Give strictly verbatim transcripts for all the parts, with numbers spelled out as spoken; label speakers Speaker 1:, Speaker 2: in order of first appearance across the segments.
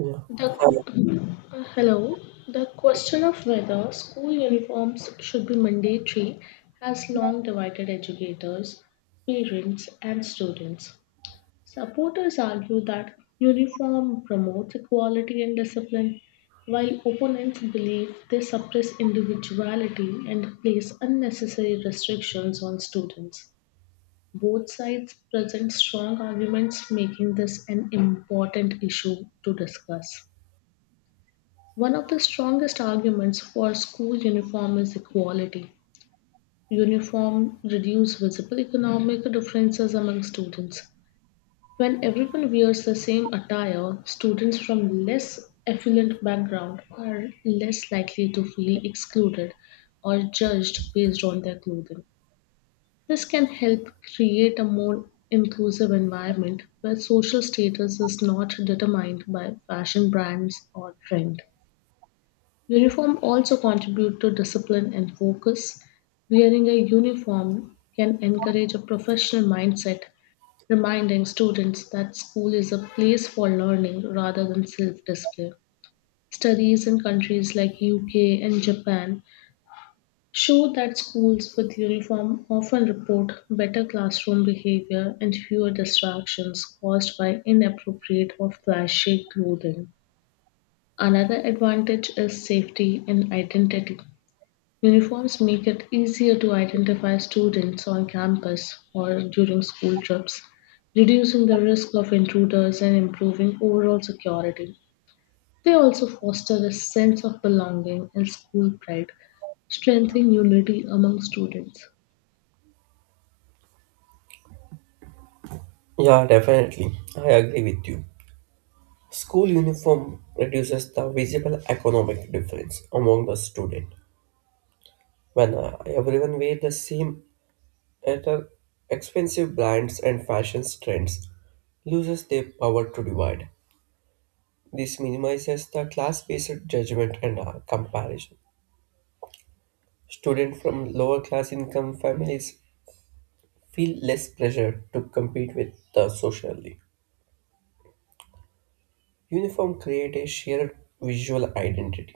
Speaker 1: Yeah.
Speaker 2: The qu- uh, Hello. The question of whether school uniforms should be mandatory has long divided educators, parents, and students. Supporters argue that uniform promotes equality and discipline, while opponents believe they suppress individuality and place unnecessary restrictions on students. Both sides present strong arguments, making this an important issue to discuss. One of the strongest arguments for school uniform is equality. Uniform reduce visible economic differences among students. When everyone wears the same attire, students from less affluent background are less likely to feel excluded or judged based on their clothing. This can help create a more inclusive environment where social status is not determined by fashion brands or trend. Uniform also contribute to discipline and focus. Wearing a uniform can encourage a professional mindset, reminding students that school is a place for learning rather than self-display. Studies in countries like U K and Japan show that schools with uniform often report better classroom behavior and fewer distractions caused by inappropriate or flashy clothing. Another advantage is safety and identity. Uniforms make it easier to identify students on campus or during school trips, reducing the risk of intruders and improving overall security. They also foster a sense of belonging and school pride, strengthening unity among students.
Speaker 1: Yeah, definitely. I agree with you. School uniform reduces the visible economic difference among the student when uh, everyone wear the same at uh, expensive brands and fashion trends loses their power to divide. This minimizes the class-based judgment and uh, comparison. Students from lower class income families feel less pressure to compete with the socially. Uniform create a shared visual identity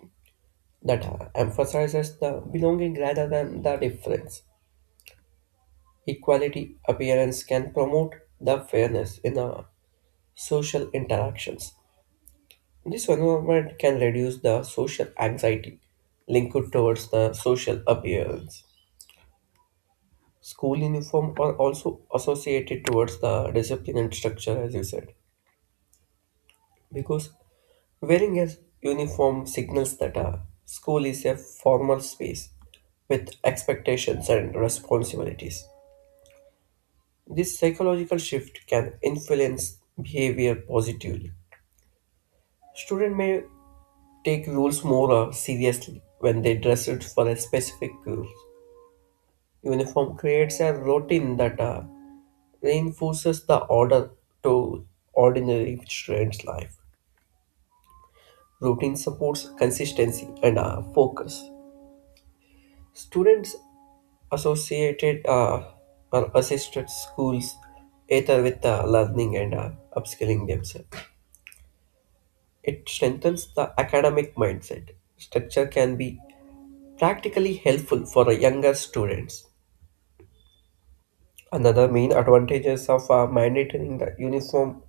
Speaker 1: that emphasizes the belonging rather than the difference. Equality appearance can promote the fairness in the social interactions. This environment can reduce the social anxiety linked towards the social appearance. School uniform are also associated towards the discipline and structure, as you said, because wearing a uniform signals that a school is a formal space with expectations and responsibilities. This psychological shift can influence behavior positively. Students may take rules more uh, seriously when they dress it for a specific rules. Uniform creates a routine that uh, reinforces the order to ordinary students' life. Routine supports consistency and uh, focus. Students associated uh, or assisted schools either with uh, learning and uh, upskilling themselves. It strengthens the academic mindset. Structure can be practically helpful for a younger students. Another main advantages of uh, mandating the uniform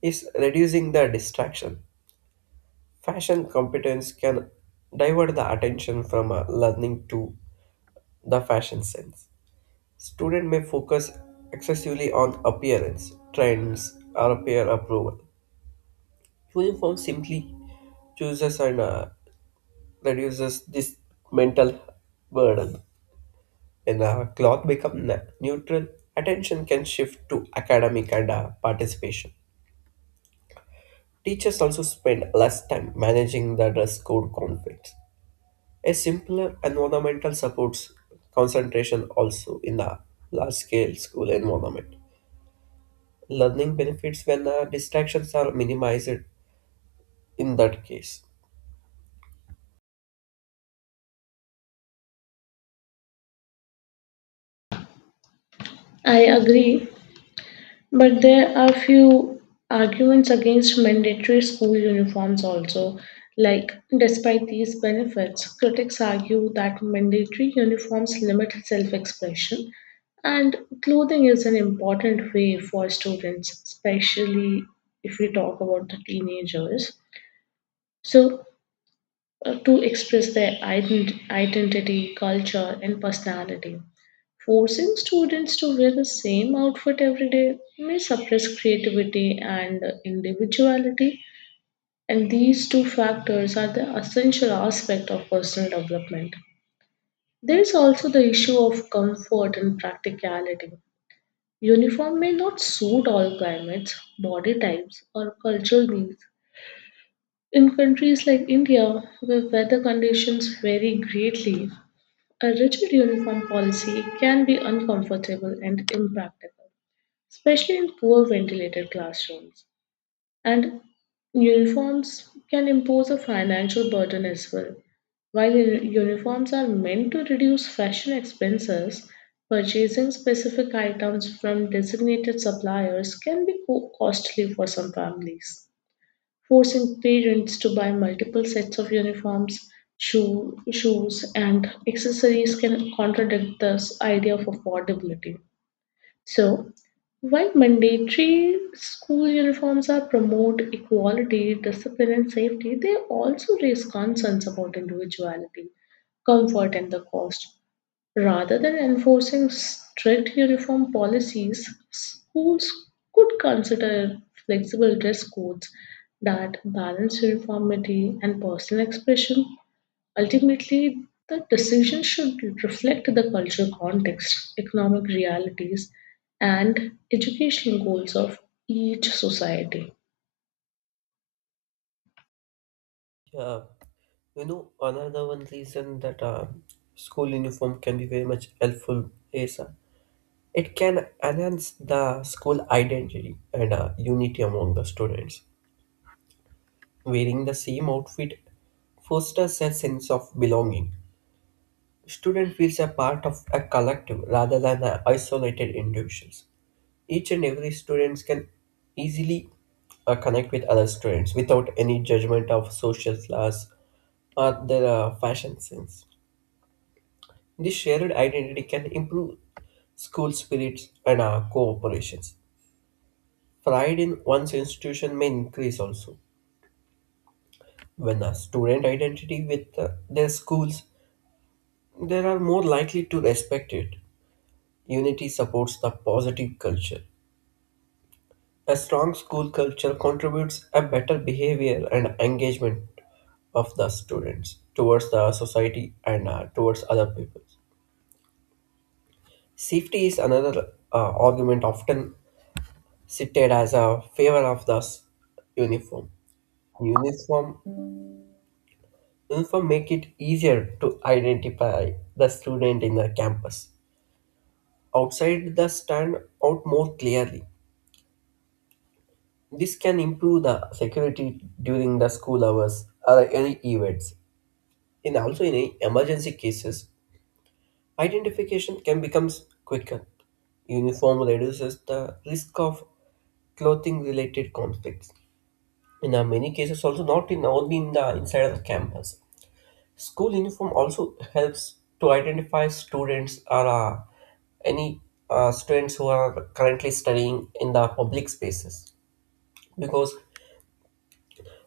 Speaker 1: is reducing the distraction. Fashion competence can divert the attention from uh, learning to the fashion sense. Student may focus excessively on appearance, trends, or peer approval. Uniform simply chooses and uh, reduces this mental burden. When our cloth become na- neutral, attention can shift to academic and uh, participation. Teachers also spend less time managing the dress code conflicts. A simpler environmental supports concentration also in a large scale school environment. Learning benefits when uh, distractions are minimized in that case.
Speaker 2: I agree. But there are few arguments against mandatory school uniforms also. Like, despite these benefits, critics argue that mandatory uniforms limit self expression, and clothing is an important way for students, especially if we talk about the teenagers. So, uh, to express their ident- identity, culture, and personality. Forcing students to wear the same outfit every day may suppress creativity and individuality, and these two factors are the essential aspect of personal development. There is also the issue of comfort and practicality. Uniform may not suit all climates, body types, or cultural needs. In countries like India, where weather conditions vary greatly, a rigid uniform policy can be uncomfortable and impractical, especially in poor ventilated classrooms. And uniforms can impose a financial burden as well. While u- uniforms are meant to reduce fashion expenses, purchasing specific items from designated suppliers can be co- costly for some families forcing parents to buy multiple sets of uniforms, shoe, shoes, and accessories can contradict this idea of affordability. So, while mandatory school uniforms are promote equality, discipline, and safety, they also raise concerns about individuality, comfort, and the cost. Rather than enforcing strict uniform policies, schools could consider flexible dress codes that balance uniformity and personal expression. Ultimately, the decision should reflect the cultural context, economic realities, and educational goals of each society.
Speaker 1: Yeah, you know, another one reason that uh, school uniform can be very much helpful is uh, it can enhance the school identity and uh, unity among the students. Wearing the same outfit fosters a sense of belonging. Student feels a part of a collective rather than a isolated individuals. Each and every students can easily uh, connect with other students without any judgment of social class or their uh, fashion sense. This shared identity can improve school spirits and uh, cooperations. Pride in one's institution may increase also. When a student identity with uh, their schools, they are more likely to respect it. Unity supports the positive culture. A strong school culture contributes a better behavior and engagement of the students towards the society and uh, towards other people. Safety is another uh, argument often cited as a favor of the s- uniform. Uniform Uniform make it easier to identify the student in the campus outside the stand out more clearly. This can improve the security during the school hours or any events, in also in emergency cases, identification can become quicker. Uniform reduces the risk of clothing related conflicts in uh, many cases also, not in only in the inside of the campus. School uniform also helps to identify students or uh, any uh, students who are currently studying in the public spaces, because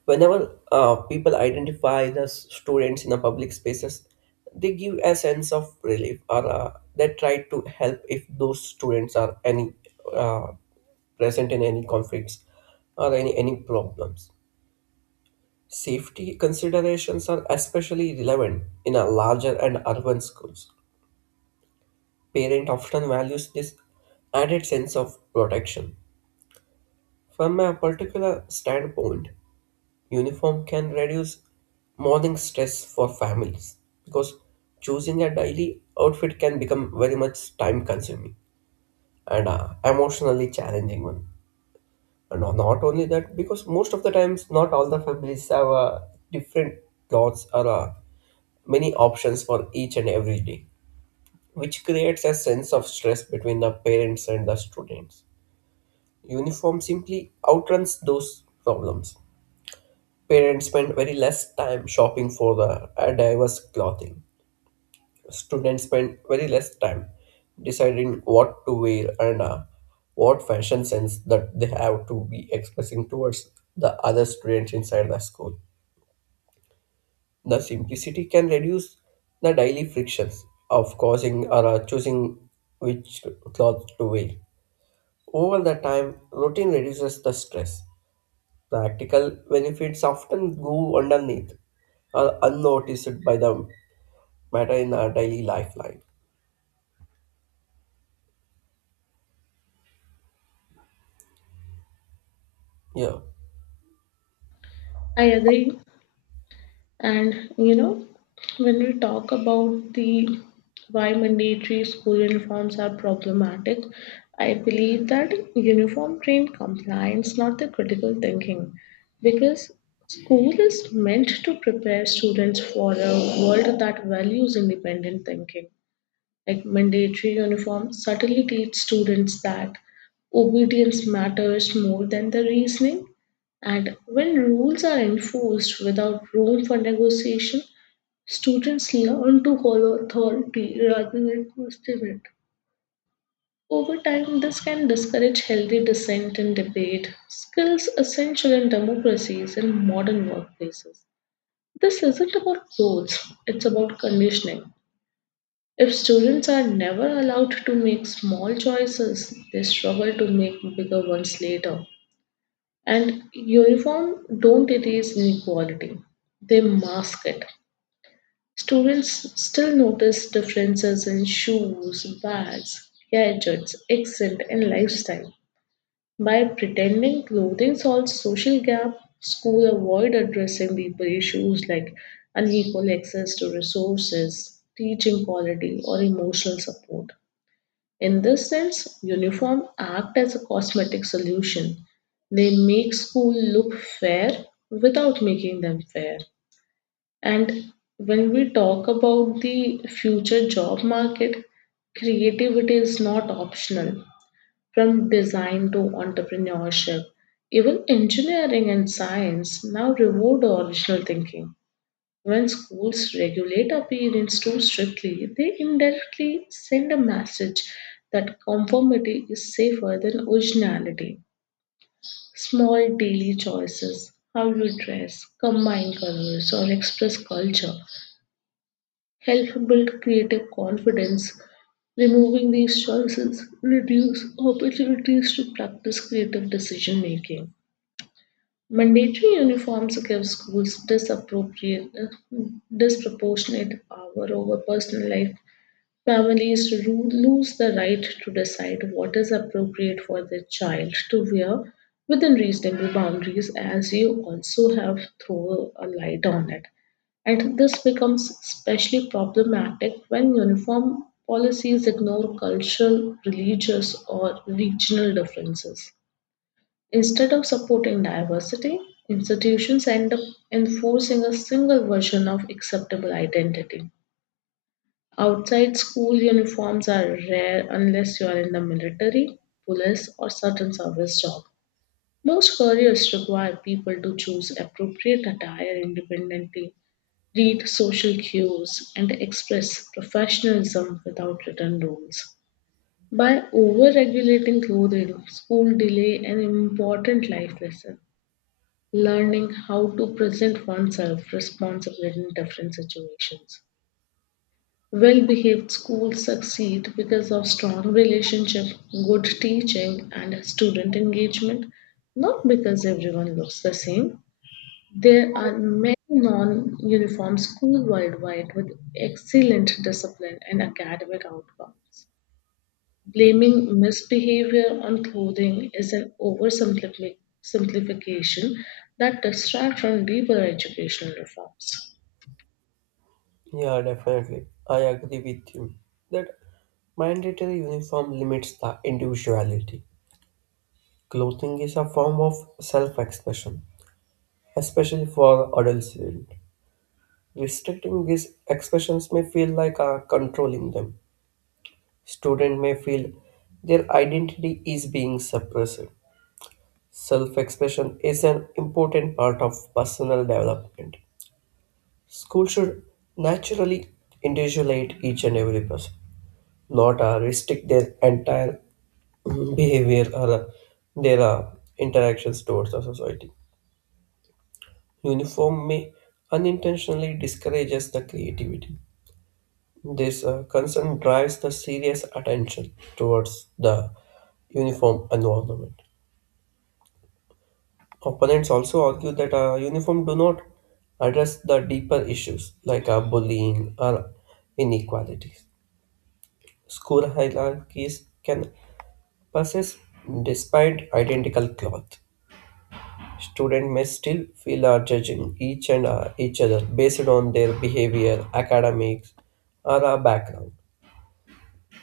Speaker 1: whenever uh, people identify the s- students in the public spaces, they give a sense of relief or uh, they try to help if those students are any uh, present in any conflicts or any, any problems. Safety considerations are especially relevant in a larger and urban schools. Parent often values this added sense of protection. From a particular standpoint, uniform can reduce morning stress for families, because choosing a daily outfit can become very much time consuming and uh, emotionally challenging one. And no- not only that, because most of the times, not all the families have uh, different clothes or uh, many options for each and every day, which creates a sense of stress between the parents and the students. Uniform simply outruns those problems. Parents spend very less time shopping for the uh, diverse clothing. Students spend very less time deciding what to wear and uh, what fashion sense that they have to be expressing towards the other students inside the school. The simplicity can reduce the daily frictions of causing or uh, choosing which cloth to wear. Over the time, routine reduces the stress. Practical benefits often go underneath or unnoticed by the matter in our daily lifeline. Yeah,
Speaker 2: I agree. And you know, when we talk about the why mandatory school uniforms are problematic, I believe that uniform trained compliance, not the critical thinking, because school is meant to prepare students for a world that values independent thinking like mandatory uniform, subtly teach students that obedience matters more than the reasoning. And when rules are enforced without room for negotiation, students learn to follow authority rather than question it. Over time, this can discourage healthy dissent and debate, skills essential in democracies and modern workplaces. This isn't about rules, it's about conditioning. If students are never allowed to make small choices, they struggle to make bigger ones later. And uniform don't erase inequality, they mask it. Students still notice differences in shoes, bags, gadgets, accent, and lifestyle. By pretending clothing solves social gap, school avoid addressing deeper issues like unequal access to resources, teaching quality, or emotional support. In this sense, uniform act as a cosmetic solution. They make school look fair without making them fair. And when we talk about the future job market, creativity is not optional. From design to entrepreneurship, even engineering and science now reward original thinking. When schools regulate appearance too strictly, they indirectly send a message that conformity is safer than originality. Small daily choices, how you dress, combine colors, or express culture, help build creative confidence. Removing these choices reduce opportunities to practice creative decision making. Mandatory uniforms give schools disappropriate, uh, disproportionate power over personal life. Families ru- lose the right to decide what is appropriate for their child to wear within reasonable boundaries, as you also have thrown a light on it. And this becomes especially problematic when uniform policies ignore cultural, religious, or regional differences. Instead of supporting diversity, institutions end up enforcing a single version of acceptable identity. Outside school uniforms are rare unless you are in the military, police, or certain service job. Most careers require people to choose appropriate attire independently, read social cues, and express professionalism without written rules. By over regulating clothing, school delay an important life lesson learning how to present oneself responsibly in different situations. Well behaved schools succeed because of strong relationship, good teaching, and student engagement, not because everyone looks the same. There are many non uniform schools worldwide with excellent discipline and academic outcomes. Blaming misbehavior on clothing is an oversimplification simplification that distracts from deeper educational reforms.
Speaker 1: yeah, definitely. I agree with you that mandatory uniform limits the individuality. Clothing is a form of self expression, especially for adolescents. Restricting these expressions may feel like uh, controlling them. Student may feel their identity is being suppressed. Self expression is an important part of personal development. School should naturally individuate each and every person, not uh, restrict their entire mm, behavior or uh, their uh, interactions towards the society. Uniform may unintentionally discourages the creativity. This uh, concern drives the serious attention towards the uniform environment. Opponents also argue that uh, uniform do not address the deeper issues like uh, bullying or inequalities. School hierarchies can persist despite identical cloth. Students may still feel are judging each and uh, each other based on their behavior, academics, or uh, background.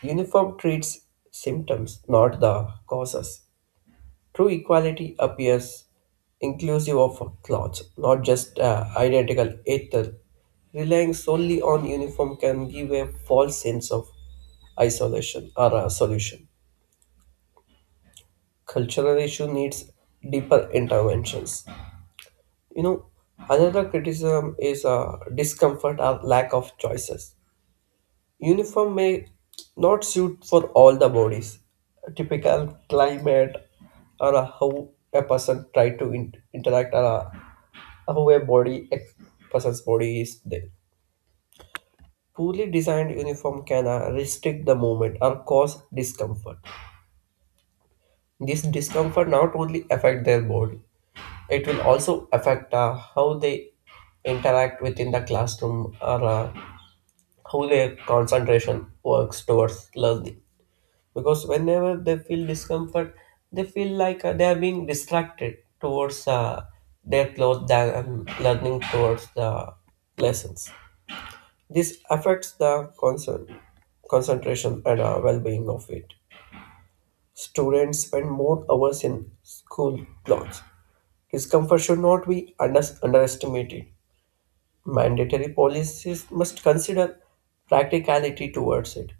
Speaker 1: Uniform treats symptoms, not the causes. True equality appears inclusive of clothes, not just uh, identical ether. Relying solely on uniform can give a false sense of isolation or a solution. Cultural issue needs deeper interventions. You know, another criticism is uh, discomfort or lack of choices. Uniform may not suit for all the bodies. Typical climate or uh, how a person try to in- interact or uh, however, body ex- person's body is there. Poorly designed uniform can uh, restrict the movement or cause discomfort. This discomfort not only affect their body, it will also affect uh, how they interact within the classroom or uh, how their concentration works towards learning. Because whenever they feel discomfort, they feel like uh, they are being distracted towards uh, their clothes than um, learning towards the lessons. This affects the concern, concentration and uh, well-being of it. Students spend more hours in school clothes. Discomfort should not be under- underestimated. Mandatory policies must consider practicality towards it,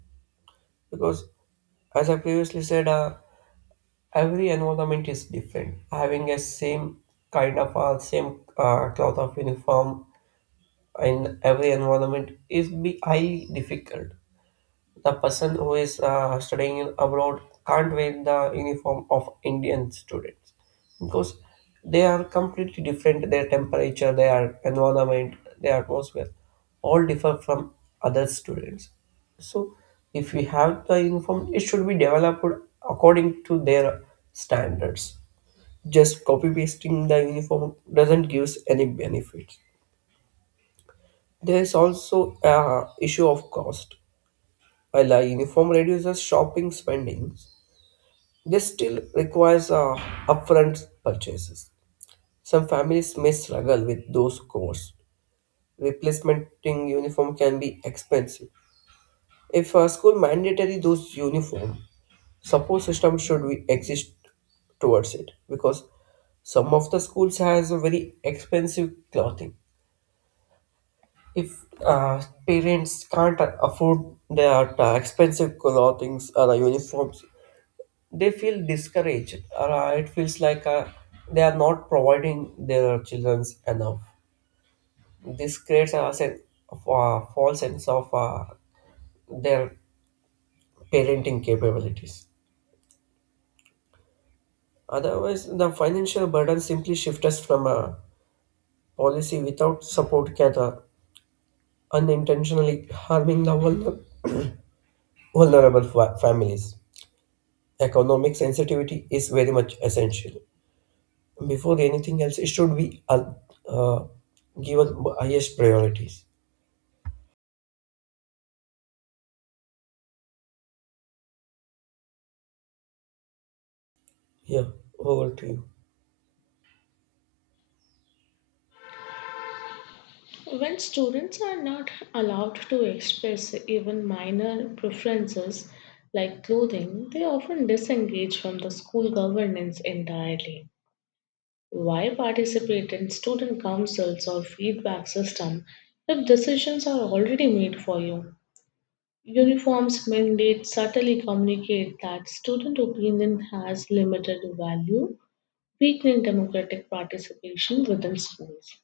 Speaker 1: because, as I previously said, uh, every environment is different. Having a same kind of uh, same uh, cloth of uniform in every environment is be highly difficult. The person who is uh, studying in abroad can't wear the uniform of Indian students because they are completely different. Their temperature, their environment, their atmosphere all differ from other students. So, if we have the uniform, it should be developed according to their standards. Just copy pasting the uniform doesn't give any benefits. There is also a issue of cost. While a uniform reduces shopping spending, this still requires uh, upfront purchases. Some families may struggle with those costs. Replacing uniform can be expensive. If a school mandatory those uniform, support system should we exist towards it, because some of the schools has a very expensive clothing. If uh, parents can't afford their uh, expensive clothings or the uniforms, they feel discouraged or uh, it feels like uh, they are not providing their children enough. This creates a sense of uh, false sense of uh, their parenting capabilities, otherwise the financial burden simply shifts from a policy without support can uh, unintentionally harming the vulner- vulnerable fa- families. Economic sensitivity is very much essential, before anything else, it should be uh, uh, given highest priorities. Yeah, over to you.
Speaker 2: When students are not allowed to express even minor preferences like clothing, they often disengage from the school governance entirely. Why participate in student councils or feedback system if decisions are already made for you? Uniforms mandate subtly communicate that student opinion has limited value, weakening democratic participation within schools.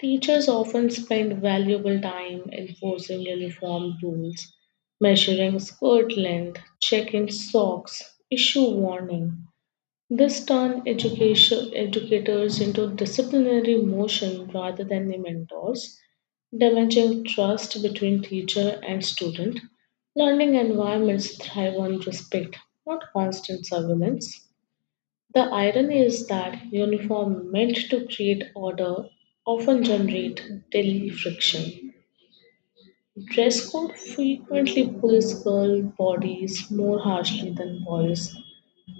Speaker 2: Teachers often spend valuable time enforcing uniform rules, measuring skirt length, checking socks, issue warning, this turned education, educators into disciplinary motion rather than the mentors, damaging trust between teacher and student. Learning environments thrive on respect, not constant surveillance. The irony is that uniform meant to create order often generate daily friction. Dress code frequently pulls girl bodies more harshly than boys.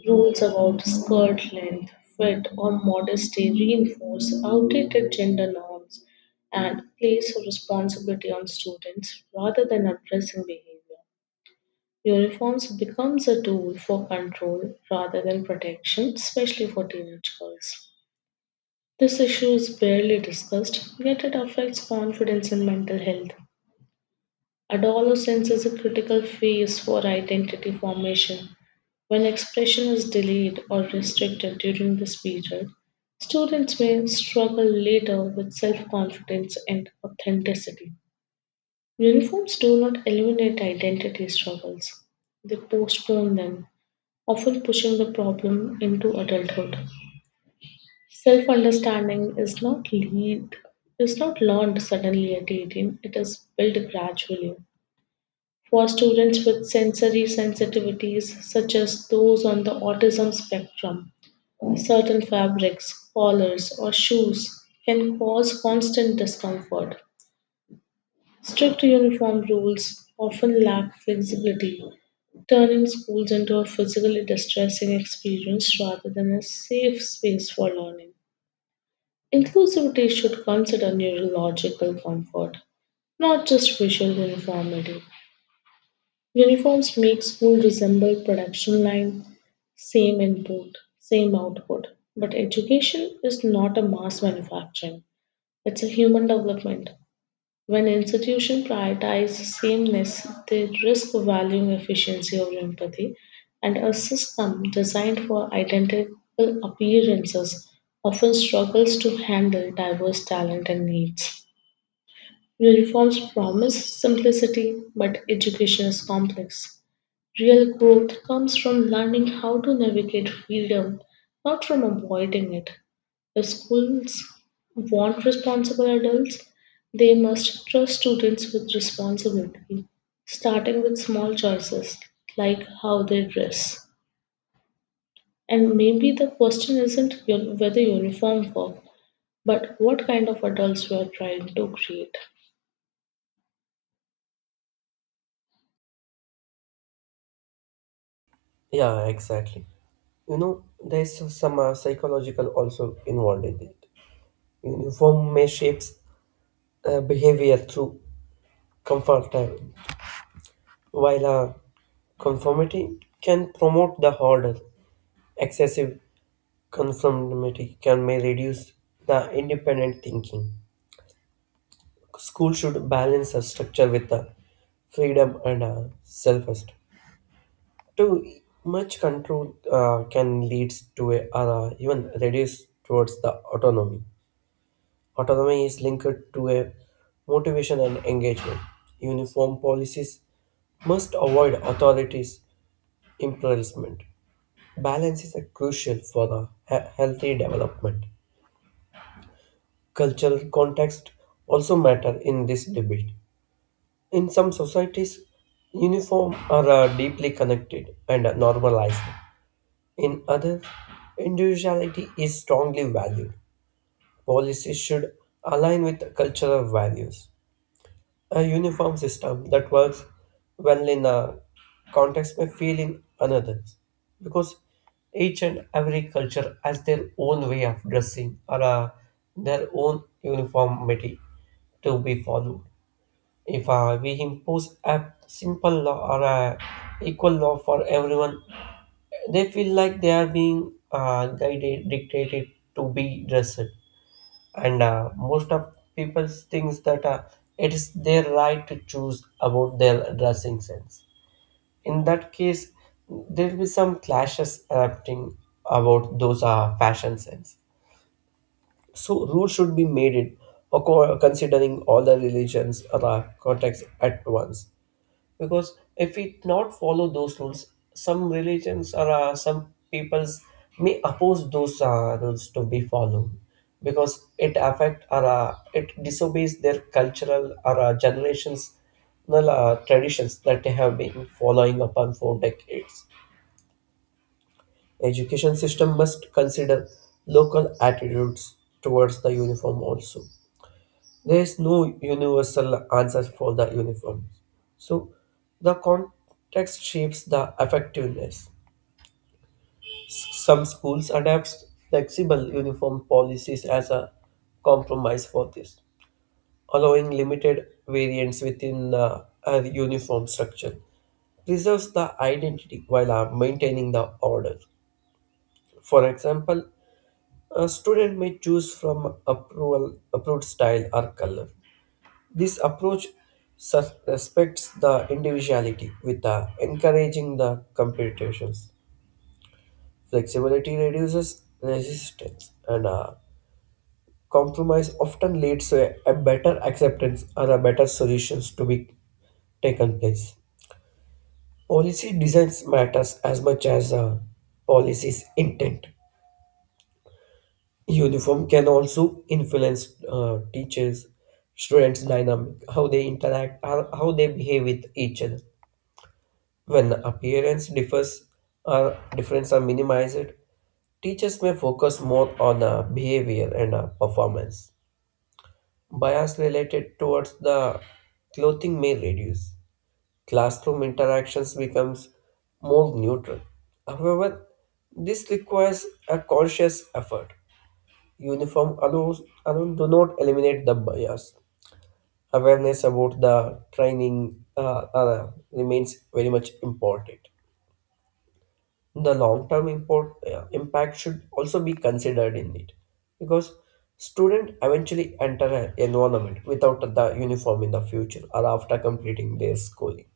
Speaker 2: Rules about skirt length, fit, or modesty reinforce outdated gender norms and place responsibility on students rather than addressing behavior. Uniforms becomes a tool for control rather than protection, especially for teenage girls. This issue is barely discussed, yet it affects confidence and mental health. Adolescence is a critical phase for identity formation. When expression is delayed or restricted during this period, students may struggle later with self confidence and authenticity. Uniforms do not eliminate identity struggles, they postpone them, often pushing the problem into adulthood. Self understanding is not lead is not learned suddenly at eighteen, it is built gradually for students with sensory sensitivities, such as those on the autism spectrum. Certain fabrics, collars, or shoes can cause constant discomfort. Strict uniform rules often lack flexibility, turning schools into a physically distressing experience rather than a safe space for learning. Inclusivity should consider neurological comfort, not just visual uniformity. Uniforms make school resemble production line, same input, same output. But education is not a mass manufacturing. It's a human development. When institutions prioritize sameness, they risk valuing efficiency over empathy, and a system designed for identical appearances often struggles to handle diverse talent and needs. Uniforms promise simplicity, but education is complex. Real growth comes from learning how to navigate freedom, not from avoiding it. If schools want responsible adults, they must trust students with responsibility, starting with small choices like how they dress. And maybe the question isn't uni- whether uniform work, but what kind of adults we are trying to create.
Speaker 1: Yeah, exactly. You know, there's some uh, psychological also involved in it. Uniform may shapes uh, behavior through comfort, uh, while uh, conformity can promote the order. Excessive conformity can may reduce the independent thinking. School should balance a structure with uh, freedom and uh, self-esteem. Too much control uh, can lead to a uh, even reduce towards the autonomy. Autonomy is linked to a motivation and engagement. Uniform policies must avoid authorities' imprisonment. Balance is uh, crucial for the he- healthy development. Cultural context also matter in this debate. In some societies, uniform are uh, deeply connected and normalized. In others, individuality is strongly valued. Policies should align with cultural values. A uniform system that works well in a context may fail in another, because each and every culture has their own way of dressing or uh, their own uniformity to be followed. If uh, we impose a simple law or a equal law for everyone, they feel like they are being uh, guided, dictated to be dressed. And uh, most of people thinks that uh, it is their right to choose about their dressing sense. In that case, there will be some clashes erupting about those uh, fashion sense. So rules should be made it acco- considering all the religions or uh, contexts at once, because if we not follow those rules, some religions or uh, some peoples may oppose those uh, rules to be followed, because it affect or uh, it disobeys their cultural or uh, generations, well, uh, traditions that they have been following upon for decades. Education system must consider local attitudes towards the uniform also. There is no universal answer for the uniform. So the context shapes the effectiveness. Some schools adapt flexible uniform policies as a compromise for this, allowing limited variance within the uh, uniform structure. Preserves the identity while uh, maintaining the order. For example, a student may choose from approval, approved style or color. This approach sus- uh, respects the individuality with the encouraging the competitions. Flexibility reduces resistance and uh, compromise often leads to a, a better acceptance and a better solutions to be taken place. Policy designs matters as much as uh, policy's intent. Uniform can also influence uh, teachers, students' dynamic, how they interact, how how they behave with each other. When appearance differs or difference are minimized, teachers may focus more on uh, behavior and uh, performance. Bias related towards the clothing may reduce. Classroom interactions becomes more neutral. However, this requires a conscious effort. Uniform allows alone do not eliminate the bias. Awareness about the training uh, uh, remains very much important. The long-term import, uh, impact should also be considered in it, because student eventually enter an environment without the uniform in the future or after completing their schooling.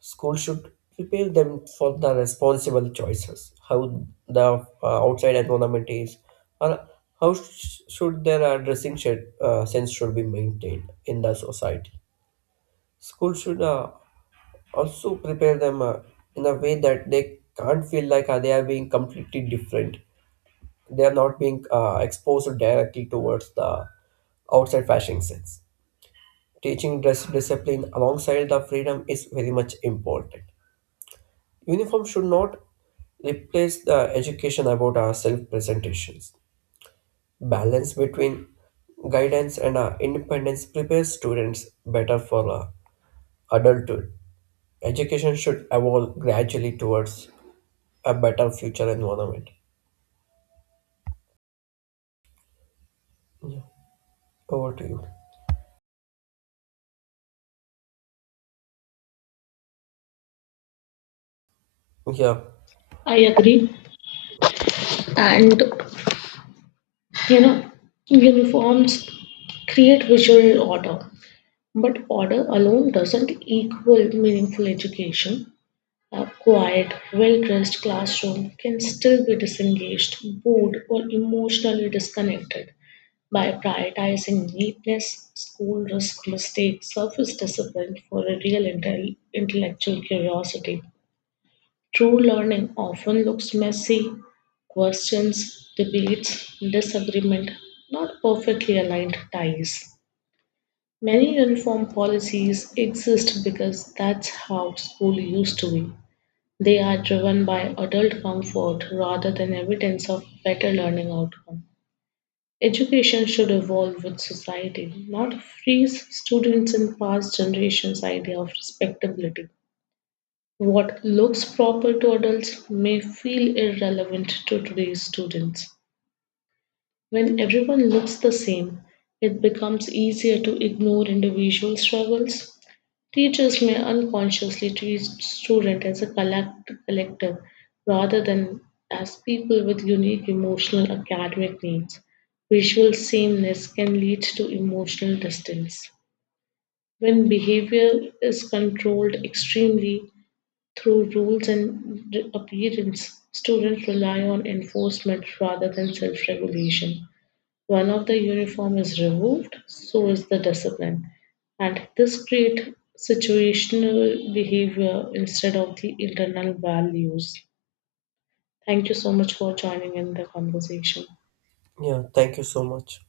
Speaker 1: School should prepare them for the responsible choices, how the uh, outside environment is, or how sh- should their uh, dressing shed, uh, sense should be maintained in the society. School should uh, also prepare them uh, in a way that they can't feel like uh, they are being completely different. They are not being uh, exposed directly towards the outside fashion sense. Teaching dress discipline alongside the freedom is very much important. Uniform should not replace the education about our self presentations. Balance between guidance and uh, independence prepares students better for uh, adulthood. Education should evolve gradually towards a better future environment. Yeah. Over to you. Yeah.
Speaker 2: I agree. And you know, uniforms create visual order. But order alone doesn't equal meaningful education. A quiet, well dressed classroom can still be disengaged, bored, or emotionally disconnected. By prioritizing neatness, school risk mistakes, surface discipline for a real intel- intellectual curiosity. True learning often looks messy, questions, debates, disagreement, not perfectly aligned ties. Many uniform policies exist because that's how school used to be. They are driven by adult comfort rather than evidence of better learning outcome. Education should evolve with society, not freeze students in past generations' idea of respectability. What looks proper to adults may feel irrelevant to today's students. When everyone looks the same, it becomes easier to ignore individual struggles. Teachers may unconsciously treat students as a collect- collective rather than as people with unique emotional academic needs. Visual sameness can lead to emotional distance. When behavior is controlled extremely through rules and re- appearance, students rely on enforcement rather than self regulation. One of the uniform is removed, so is the discipline. And this creates situational behavior instead of the internal values. Thank you so much for joining in the conversation.
Speaker 1: Yeah. Thank you so much.